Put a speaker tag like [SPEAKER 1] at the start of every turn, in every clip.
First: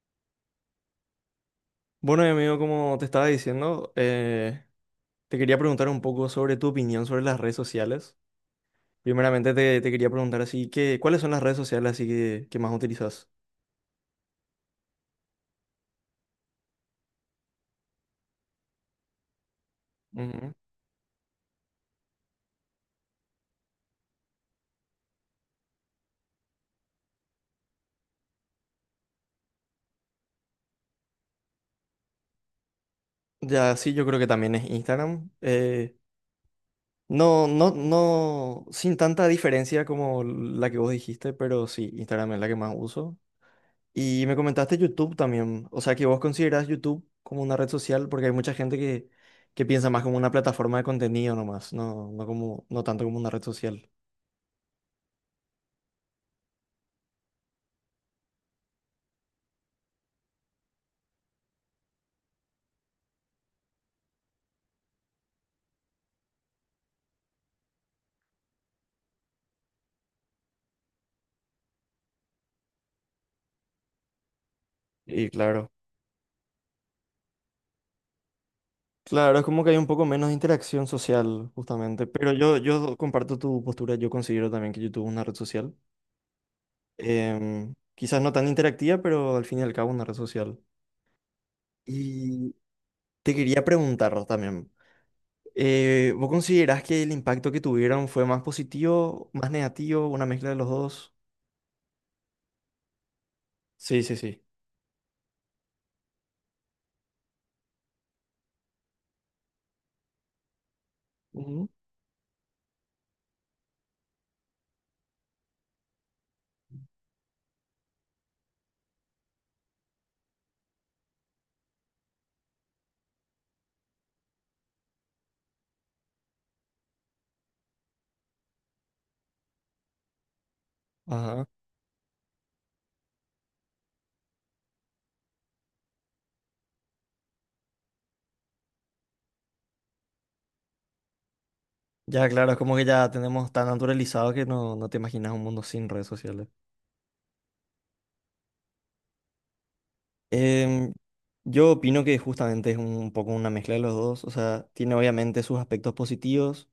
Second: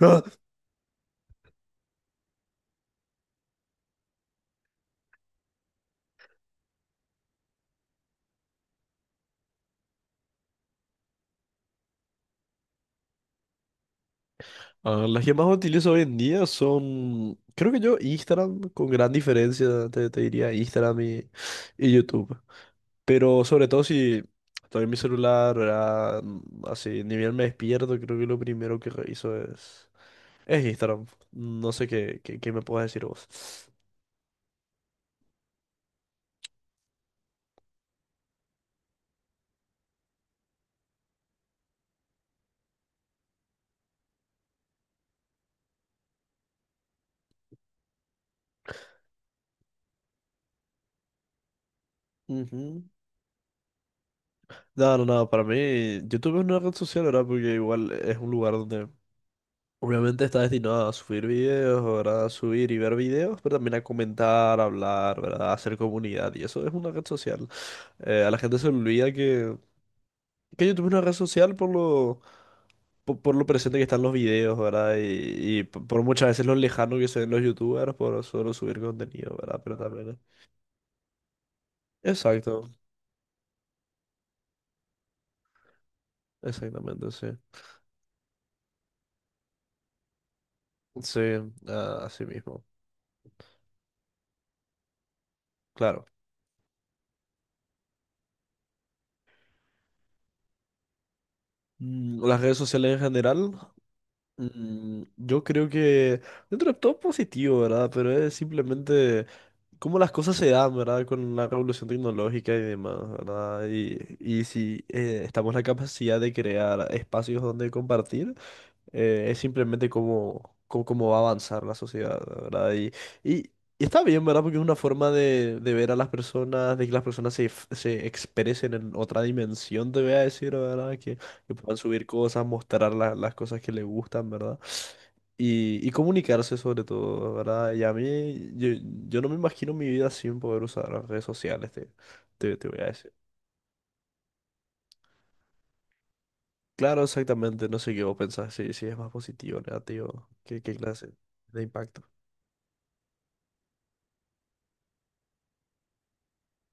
[SPEAKER 1] Ah,
[SPEAKER 2] Bueno, y amigo, como te estaba diciendo, te quería preguntar un poco sobre tu opinión sobre las redes sociales. Primeramente te quería preguntar así que, ¿cuáles son las redes sociales así que más utilizas?
[SPEAKER 1] las que más utilizo hoy en día son, creo que yo, Instagram, con gran diferencia, te
[SPEAKER 2] Ujú.
[SPEAKER 1] diría Instagram y YouTube. Pero sobre todo si estoy en mi celular, ¿verdad? Así, ni bien me despierto, creo que lo primero que reviso es Instagram. No sé qué me puedes decir vos.
[SPEAKER 2] Ya, sí, yo creo que también es Instagram. No, no, no, sin tanta diferencia como la que vos dijiste, pero sí, Instagram es la que más uso. Y me comentaste YouTube también, o sea que vos considerás YouTube como una red social porque hay mucha gente que piensa más como una plataforma de contenido nomás, no, no como,
[SPEAKER 1] Ujú.
[SPEAKER 2] no tanto como una red social.
[SPEAKER 1] No, no, no, para mí YouTube es una red social, ¿verdad? Porque igual es un lugar donde obviamente está destinado a subir videos, ¿verdad? A subir y ver videos, pero también a comentar, a hablar, ¿verdad? A hacer comunidad. Y eso es una red social. A la gente se le olvida que YouTube es una red social por lo presente que están los videos, ¿verdad?
[SPEAKER 2] Y
[SPEAKER 1] Y,
[SPEAKER 2] claro,
[SPEAKER 1] por muchas veces lo lejano que se ven los YouTubers por solo subir contenido,
[SPEAKER 2] claro, es
[SPEAKER 1] ¿verdad?
[SPEAKER 2] como que hay
[SPEAKER 1] Pero
[SPEAKER 2] un poco
[SPEAKER 1] también...
[SPEAKER 2] menos de interacción social justamente, pero yo,
[SPEAKER 1] Exacto,
[SPEAKER 2] yo comparto tu postura, yo considero también que YouTube es una red social.
[SPEAKER 1] exactamente, sí.
[SPEAKER 2] Quizás no tan interactiva, pero al fin y al cabo una red social.
[SPEAKER 1] Sí, ah, así
[SPEAKER 2] Y
[SPEAKER 1] mismo.
[SPEAKER 2] te quería preguntar también.
[SPEAKER 1] Claro.
[SPEAKER 2] ¿Vos considerás que el impacto que tuvieron fue más positivo, más negativo, una mezcla de los dos?
[SPEAKER 1] Las redes sociales en general.
[SPEAKER 2] Sí, sí, sí.
[SPEAKER 1] Yo creo que dentro de todo positivo, ¿verdad? Pero es simplemente cómo las cosas se dan, ¿verdad? Con la
[SPEAKER 2] Ujú.
[SPEAKER 1] revolución tecnológica y demás, ¿verdad? Y si estamos en la capacidad de crear espacios donde compartir, es simplemente cómo va a avanzar la sociedad, ¿verdad? Y, y está bien, ¿verdad? Porque es una forma de ver a las personas, de que las personas se expresen en otra dimensión, te voy a decir, ¿verdad?
[SPEAKER 2] Ajá.
[SPEAKER 1] Que puedan subir cosas, mostrar las cosas que les gustan, ¿verdad? Y comunicarse sobre todo, ¿verdad? Y a mí, yo no me imagino mi vida sin poder usar las redes sociales,
[SPEAKER 2] Ya, claro, es
[SPEAKER 1] te
[SPEAKER 2] como
[SPEAKER 1] voy
[SPEAKER 2] que
[SPEAKER 1] a
[SPEAKER 2] ya
[SPEAKER 1] decir.
[SPEAKER 2] tenemos tan naturalizado que no, no te imaginas un mundo sin redes sociales.
[SPEAKER 1] Claro, exactamente, no sé qué vos pensás, si, si es más positivo o negativo, qué
[SPEAKER 2] Em,
[SPEAKER 1] clase de
[SPEAKER 2] yo
[SPEAKER 1] impacto.
[SPEAKER 2] opino que justamente es un poco una mezcla de los dos. O sea, tiene obviamente sus aspectos positivos,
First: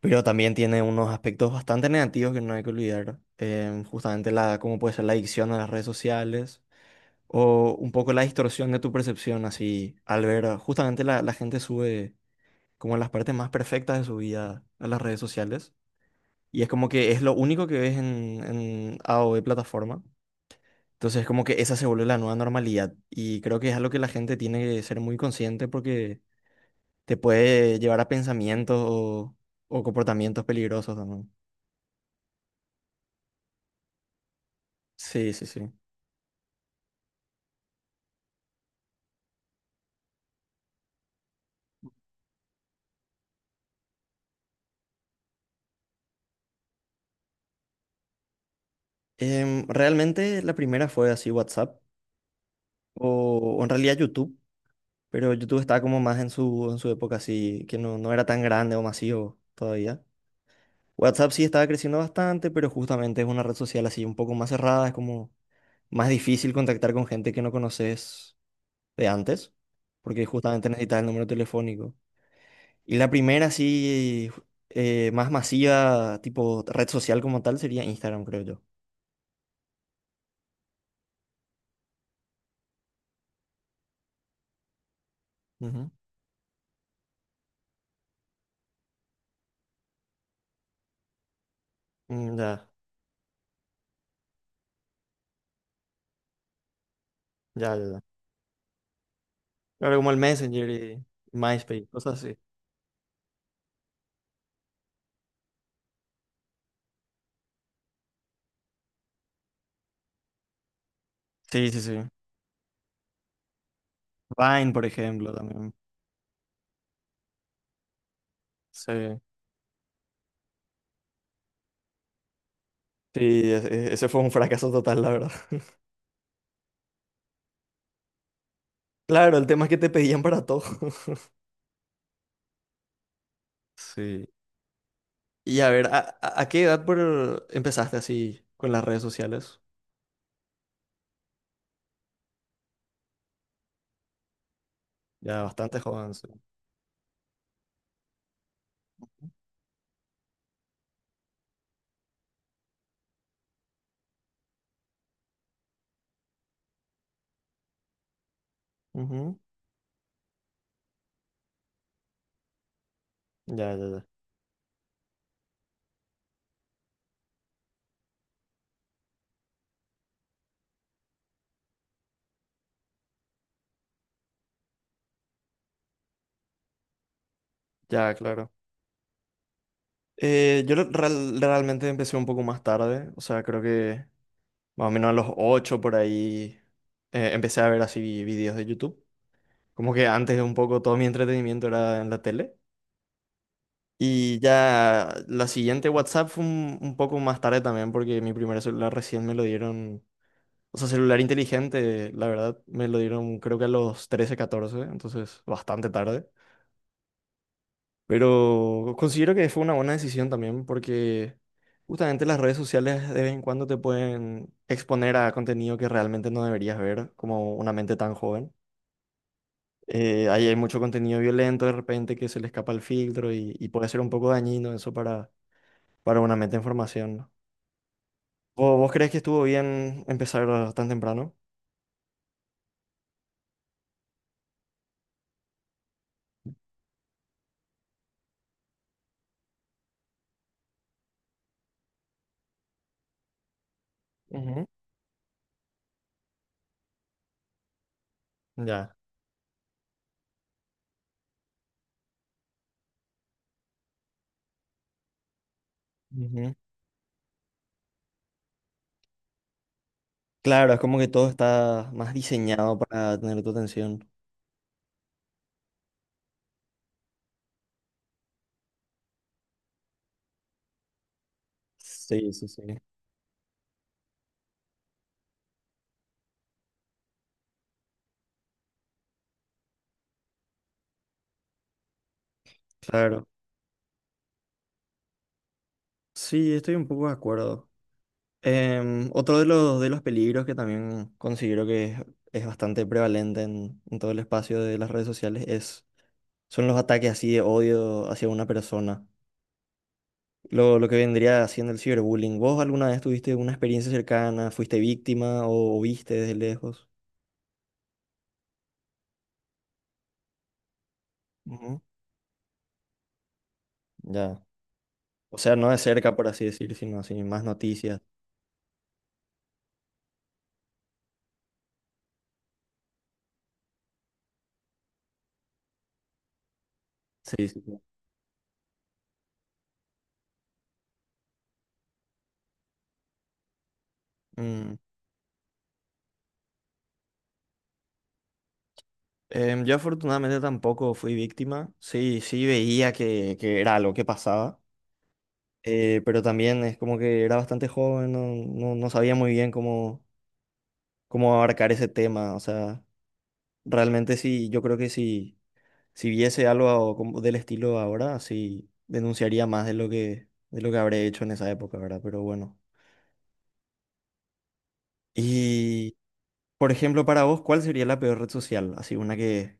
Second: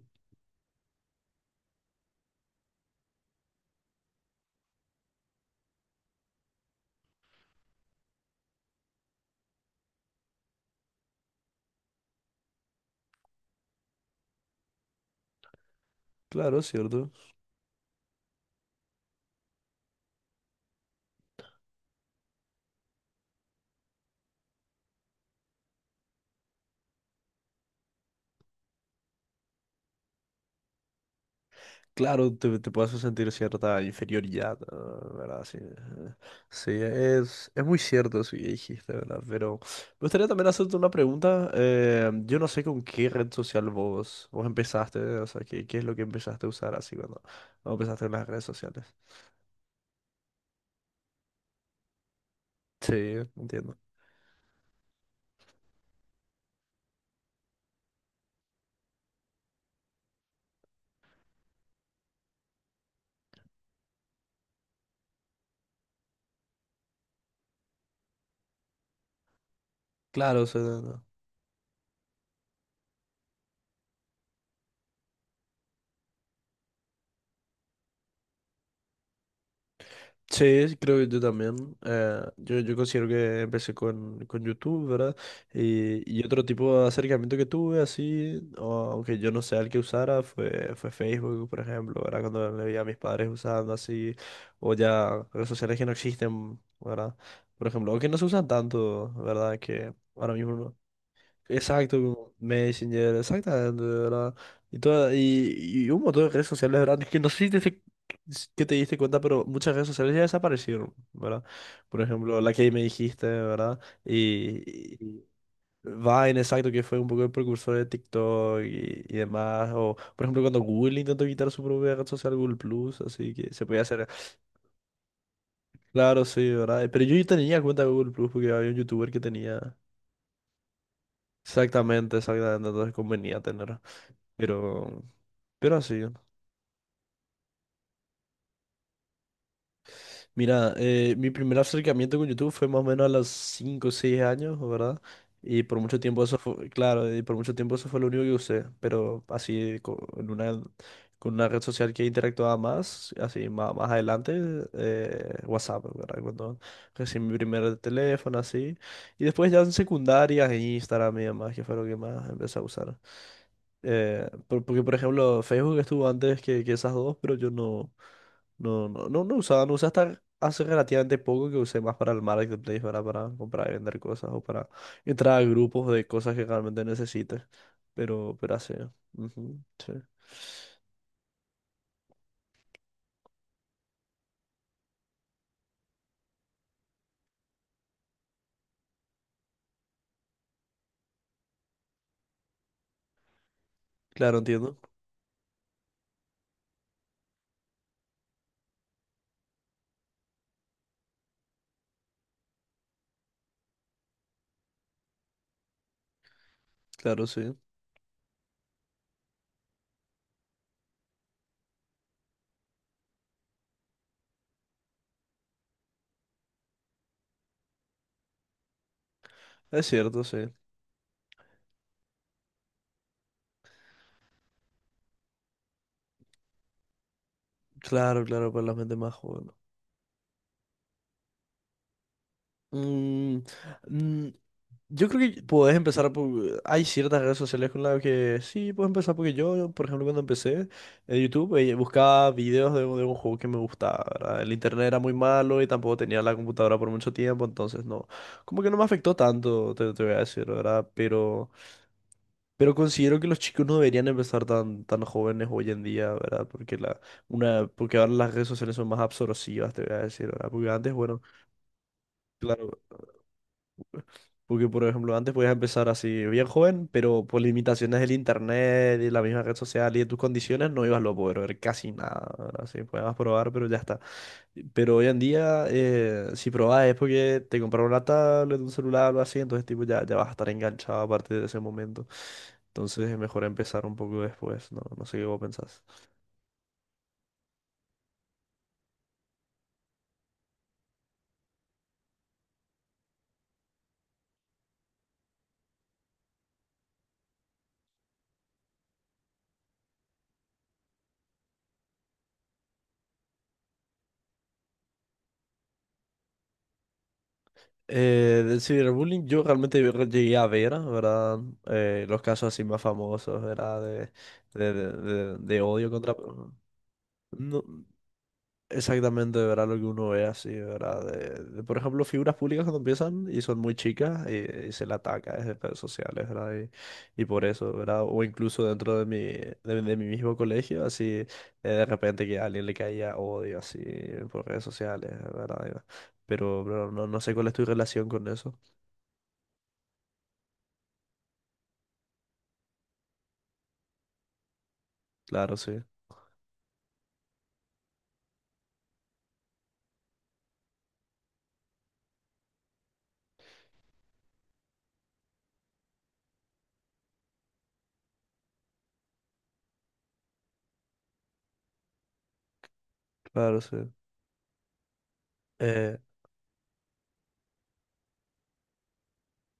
[SPEAKER 2] pero también tiene unos aspectos bastante negativos que no hay que olvidar. Justamente la, cómo puede ser la adicción a las redes sociales, o un poco la distorsión de tu percepción, así, al ver, ah, justamente la gente sube como las partes más perfectas de su vida a las redes sociales, y
[SPEAKER 1] Claro,
[SPEAKER 2] es como
[SPEAKER 1] cierto.
[SPEAKER 2] que es lo único que ves en A o B plataforma, entonces como que esa se vuelve la nueva normalidad, y creo que es algo que la gente tiene que ser muy consciente porque te puede llevar a pensamientos o comportamientos peligrosos también.
[SPEAKER 1] Claro, te puedes sentir cierta inferioridad, ah,
[SPEAKER 2] Sí,
[SPEAKER 1] ¿verdad?
[SPEAKER 2] sí,
[SPEAKER 1] Sí,
[SPEAKER 2] sí.
[SPEAKER 1] ajá. Sí, es muy cierto eso que dijiste, ¿verdad? Pero me gustaría también hacerte una pregunta. Yo no sé con qué red social vos empezaste, o sea, qué es lo que empezaste a usar así cuando, cuando empezaste en las redes sociales.
[SPEAKER 2] Realmente la primera fue así WhatsApp,
[SPEAKER 1] Sí,
[SPEAKER 2] o en
[SPEAKER 1] entiendo.
[SPEAKER 2] realidad YouTube. Pero YouTube estaba como más en su época así, que no, no era tan grande o masivo todavía. WhatsApp sí estaba creciendo bastante, pero justamente es una red social así un poco más cerrada, es como más difícil contactar con gente que no conoces de antes, porque
[SPEAKER 1] Claro, o sea,
[SPEAKER 2] justamente necesitas
[SPEAKER 1] no.
[SPEAKER 2] el número telefónico. Y la primera así más masiva, tipo red social como tal, sería Instagram, creo yo.
[SPEAKER 1] Sí, creo que yo también. Yo considero que empecé con YouTube, ¿verdad?
[SPEAKER 2] Ujú.
[SPEAKER 1] Y otro tipo de acercamiento que tuve, así, aunque yo no sea el que usara, fue, fue Facebook, por ejemplo, ¿verdad?
[SPEAKER 2] Mm,
[SPEAKER 1] Cuando le
[SPEAKER 2] ya,
[SPEAKER 1] vi a mis padres usando así, o ya redes sociales que no existen, ¿verdad? Por
[SPEAKER 2] ya, ya.
[SPEAKER 1] ejemplo, o
[SPEAKER 2] Ya.
[SPEAKER 1] que no se usan tanto, ¿verdad? Que
[SPEAKER 2] Claro, como el
[SPEAKER 1] ahora mismo.
[SPEAKER 2] Messenger
[SPEAKER 1] No.
[SPEAKER 2] y MySpace,
[SPEAKER 1] Exacto,
[SPEAKER 2] cosas
[SPEAKER 1] como
[SPEAKER 2] así.
[SPEAKER 1] Messenger, exactamente, de ¿verdad? Y, toda, y, y un montón de redes sociales, ¿verdad? Es que no sé si que te diste cuenta, pero muchas redes sociales ya desaparecieron, ¿verdad?
[SPEAKER 2] Sí, sí, sí.
[SPEAKER 1] Por ejemplo, la que me dijiste, ¿verdad?
[SPEAKER 2] Vine, por
[SPEAKER 1] Y
[SPEAKER 2] ejemplo, también.
[SPEAKER 1] Vine, exacto, que fue un poco el precursor de TikTok
[SPEAKER 2] Sí.
[SPEAKER 1] y demás. O, por ejemplo, cuando Google intentó quitar su propia red social, Google Plus, así
[SPEAKER 2] Sí,
[SPEAKER 1] que se podía
[SPEAKER 2] ese,
[SPEAKER 1] hacer.
[SPEAKER 2] ese fue un fracaso total, la verdad.
[SPEAKER 1] Claro, sí, ¿verdad? Pero yo tenía cuenta de Google Plus porque había un youtuber que
[SPEAKER 2] Claro, el tema es
[SPEAKER 1] tenía.
[SPEAKER 2] que te pedían para todo.
[SPEAKER 1] Exactamente, exactamente, entonces convenía tener.
[SPEAKER 2] Sí.
[SPEAKER 1] Pero,
[SPEAKER 2] Y a
[SPEAKER 1] pero
[SPEAKER 2] ver,
[SPEAKER 1] así. ¿No?
[SPEAKER 2] ¿a, a qué edad empezaste así con las redes sociales?
[SPEAKER 1] Mira, mi primer acercamiento con YouTube fue más o menos a los 5 o 6 años, ¿verdad?
[SPEAKER 2] Ya
[SPEAKER 1] Y
[SPEAKER 2] bastante
[SPEAKER 1] por mucho
[SPEAKER 2] joven,
[SPEAKER 1] tiempo
[SPEAKER 2] sí.
[SPEAKER 1] eso fue, claro, y por mucho tiempo eso fue lo único que usé, pero así una, con una red social que interactuaba más, así más, más adelante, WhatsApp, ¿verdad? Cuando recibí mi primer teléfono, así. Y
[SPEAKER 2] Ujú.
[SPEAKER 1] después ya en secundaria, Instagram y demás, que fue lo que más empecé a usar.
[SPEAKER 2] Ya, ya, ya.
[SPEAKER 1] Porque, por ejemplo, Facebook estuvo antes que esas dos, pero yo no... No, no, no, no usaba, no usaba hasta hace relativamente poco que usé más para el marketplace, ¿verdad? Para comprar y vender cosas o para entrar a grupos de cosas que realmente necesites.
[SPEAKER 2] Ya, claro.
[SPEAKER 1] Pero así. Ujú, sí.
[SPEAKER 2] Yo realmente empecé un poco más tarde, o sea, creo que más o menos a los 8 por ahí empecé a ver así videos de YouTube. Como que antes un poco todo mi entretenimiento era en la tele. Y
[SPEAKER 1] Claro, entiendo.
[SPEAKER 2] ya la siguiente WhatsApp fue un poco más tarde también, porque mi primer celular recién me lo dieron, o sea, celular inteligente, la verdad, me lo dieron creo que a los 13 14 entonces bastante tarde.
[SPEAKER 1] Claro, sí.
[SPEAKER 2] Pero considero que fue una buena decisión también, porque justamente las redes sociales de vez en cuando te pueden exponer a contenido que realmente no deberías ver, como una mente tan joven.
[SPEAKER 1] Es cierto, sí.
[SPEAKER 2] Ahí hay mucho contenido violento de repente que se le escapa el filtro y puede ser un poco dañino eso para una mente en formación, ¿no?
[SPEAKER 1] Claro, claro, para la
[SPEAKER 2] ¿Vo- ¿Vos,
[SPEAKER 1] gente
[SPEAKER 2] crees
[SPEAKER 1] más
[SPEAKER 2] que estuvo
[SPEAKER 1] joven.
[SPEAKER 2] bien empezar tan temprano?
[SPEAKER 1] Mm, mm, Yo creo que puedes empezar por... Hay ciertas redes sociales con las que sí, puedes empezar porque yo, por ejemplo, cuando empecé en YouTube, buscaba videos de un juego que me gustaba, ¿verdad? El
[SPEAKER 2] Ujú,
[SPEAKER 1] internet era muy malo y tampoco tenía la computadora por mucho tiempo, entonces no, como que no me
[SPEAKER 2] ya.
[SPEAKER 1] afectó tanto, te voy a decir, ¿verdad? Pero considero que los chicos no deberían empezar tan, tan jóvenes hoy en día, ¿verdad?
[SPEAKER 2] Ujú.
[SPEAKER 1] Porque, porque ahora las redes sociales son más absorbivas, te voy a decir, ¿verdad? Porque
[SPEAKER 2] Claro, es
[SPEAKER 1] antes,
[SPEAKER 2] como que
[SPEAKER 1] bueno...
[SPEAKER 2] todo está más diseñado
[SPEAKER 1] Claro,
[SPEAKER 2] para tener tu atención.
[SPEAKER 1] porque, por ejemplo, antes podías empezar así bien joven, pero por limitaciones del internet y la misma red social y de tus condiciones no ibas a poder ver casi
[SPEAKER 2] Sí,
[SPEAKER 1] nada.
[SPEAKER 2] sí,
[SPEAKER 1] ¿Verdad?
[SPEAKER 2] sí.
[SPEAKER 1] Así podías probar, pero ya está. Pero hoy en día, si probás es porque te compraron una tablet, un celular, o algo así, entonces tipo ya, ya vas a estar enganchado a partir de ese momento. Entonces es
[SPEAKER 2] Claro.
[SPEAKER 1] mejor empezar un poco después, ¿no? No sé qué vos pensás.
[SPEAKER 2] Sí, estoy un poco de acuerdo. Otro de de los peligros que también considero que es bastante prevalente en todo el espacio de las redes sociales es, son los ataques así de odio hacia una persona. Lo que vendría haciendo el ciberbullying. ¿Vos alguna vez tuviste una experiencia cercana? ¿Fuiste víctima o viste desde lejos?
[SPEAKER 1] Del ciberbullying yo realmente llegué a ver, ¿verdad?
[SPEAKER 2] Ujú,
[SPEAKER 1] Los casos así más famosos, ¿verdad?
[SPEAKER 2] ya. O sea,
[SPEAKER 1] De
[SPEAKER 2] no de
[SPEAKER 1] odio contra...
[SPEAKER 2] cerca, por así decir, sino así, más
[SPEAKER 1] No,
[SPEAKER 2] noticias.
[SPEAKER 1] exactamente, ¿verdad? Lo que uno ve así, ¿verdad? De, por ejemplo, figuras públicas cuando empiezan y son muy chicas y se le ataca desde redes sociales, ¿verdad? Y por
[SPEAKER 2] Sí, sí,
[SPEAKER 1] eso,
[SPEAKER 2] sí.
[SPEAKER 1] ¿verdad? O incluso dentro de de mi mismo colegio, así, de repente que a alguien le caía odio así por redes
[SPEAKER 2] Mm.
[SPEAKER 1] sociales, ¿verdad? Pero no, no sé cuál es tu relación con eso.
[SPEAKER 2] Yo afortunadamente tampoco fui víctima. Sí, sí veía que era algo que pasaba.
[SPEAKER 1] Claro, sí,
[SPEAKER 2] Pero también es como que era bastante joven, no, no, no sabía muy bien cómo, cómo abarcar ese tema. O sea, realmente sí, yo creo que si, si viese algo como del estilo ahora, sí denunciaría más de lo que habré hecho en esa época, ¿verdad? Pero bueno.
[SPEAKER 1] claro, sí.
[SPEAKER 2] Y
[SPEAKER 1] Eh,
[SPEAKER 2] por ejemplo, para vos, ¿cuál sería la peor red social? Así una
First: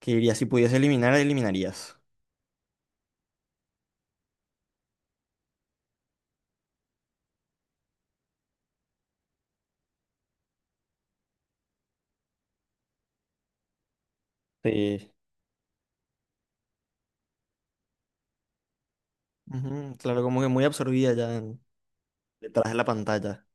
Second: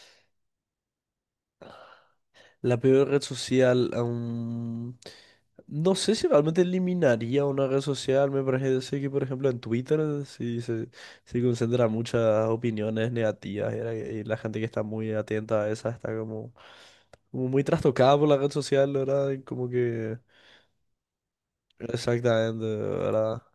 [SPEAKER 2] que dirías, si pudiese eliminar, eliminarías.
[SPEAKER 1] la peor red social, aún... No sé si realmente eliminaría una red social. Me parece que, por ejemplo, en Twitter sí se concentra muchas opiniones negativas y y la gente que está muy
[SPEAKER 2] Sí,
[SPEAKER 1] atenta a esa está como, como muy trastocada por la red social, ¿verdad? Y como
[SPEAKER 2] ujú,
[SPEAKER 1] que...
[SPEAKER 2] claro, como que muy absorbida ya en-
[SPEAKER 1] Exactamente,
[SPEAKER 2] detrás de la
[SPEAKER 1] ¿verdad?
[SPEAKER 2] pantalla.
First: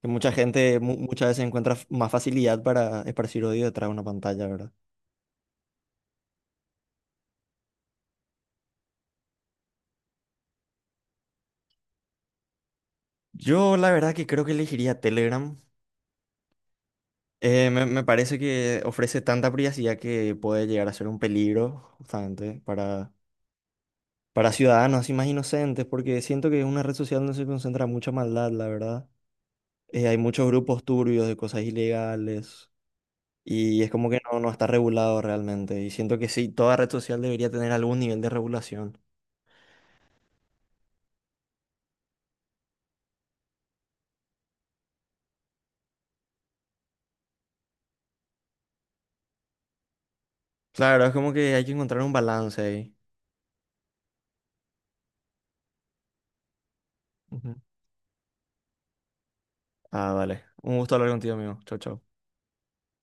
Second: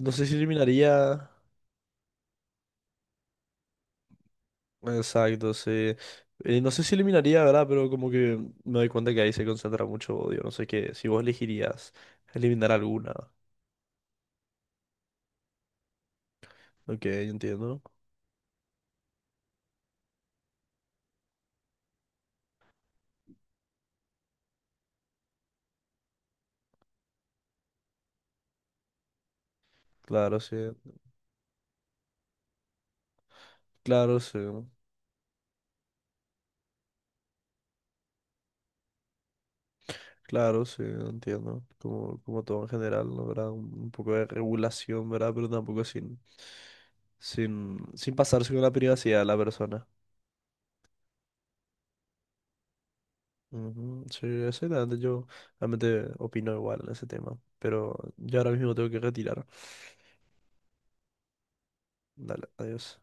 [SPEAKER 2] Que
[SPEAKER 1] sé
[SPEAKER 2] mucha
[SPEAKER 1] si
[SPEAKER 2] gente mu- muchas
[SPEAKER 1] eliminaría.
[SPEAKER 2] veces encuentra f- más facilidad para esparcir odio detrás de una pantalla, ¿verdad?
[SPEAKER 1] Exacto, sí. No sé si eliminaría, ¿verdad? Pero como que me doy cuenta que ahí se concentra mucho odio. No sé qué. Si vos elegirías eliminar alguna.
[SPEAKER 2] Yo la verdad que creo que elegiría Telegram.
[SPEAKER 1] Ok, entiendo.
[SPEAKER 2] Me, me parece que ofrece tanta privacidad que puede llegar a ser un peligro justamente para ciudadanos así más inocentes, porque siento que es una red social donde se concentra mucha maldad, la verdad. Hay
[SPEAKER 1] Claro,
[SPEAKER 2] muchos
[SPEAKER 1] sí.
[SPEAKER 2] grupos turbios de cosas ilegales y es como que
[SPEAKER 1] Claro,
[SPEAKER 2] no, no
[SPEAKER 1] sí.
[SPEAKER 2] está regulado realmente. Y siento que sí, toda red social debería tener algún nivel de regulación.
[SPEAKER 1] Claro, sí, entiendo. Como, como todo en general, ¿no? ¿Verdad? Un poco de regulación, ¿verdad? Pero tampoco sin, sin, sin pasarse con la privacidad de la persona.
[SPEAKER 2] Claro, es como que hay que encontrar un balance ahí.
[SPEAKER 1] Ujú, sí, exactamente. Yo realmente opino igual en ese tema.
[SPEAKER 2] Ujú.
[SPEAKER 1] Pero yo ahora mismo tengo que retirar.
[SPEAKER 2] Ah, vale. Un gusto hablar contigo, amigo. Chau, chau.
[SPEAKER 1] Dale, adiós.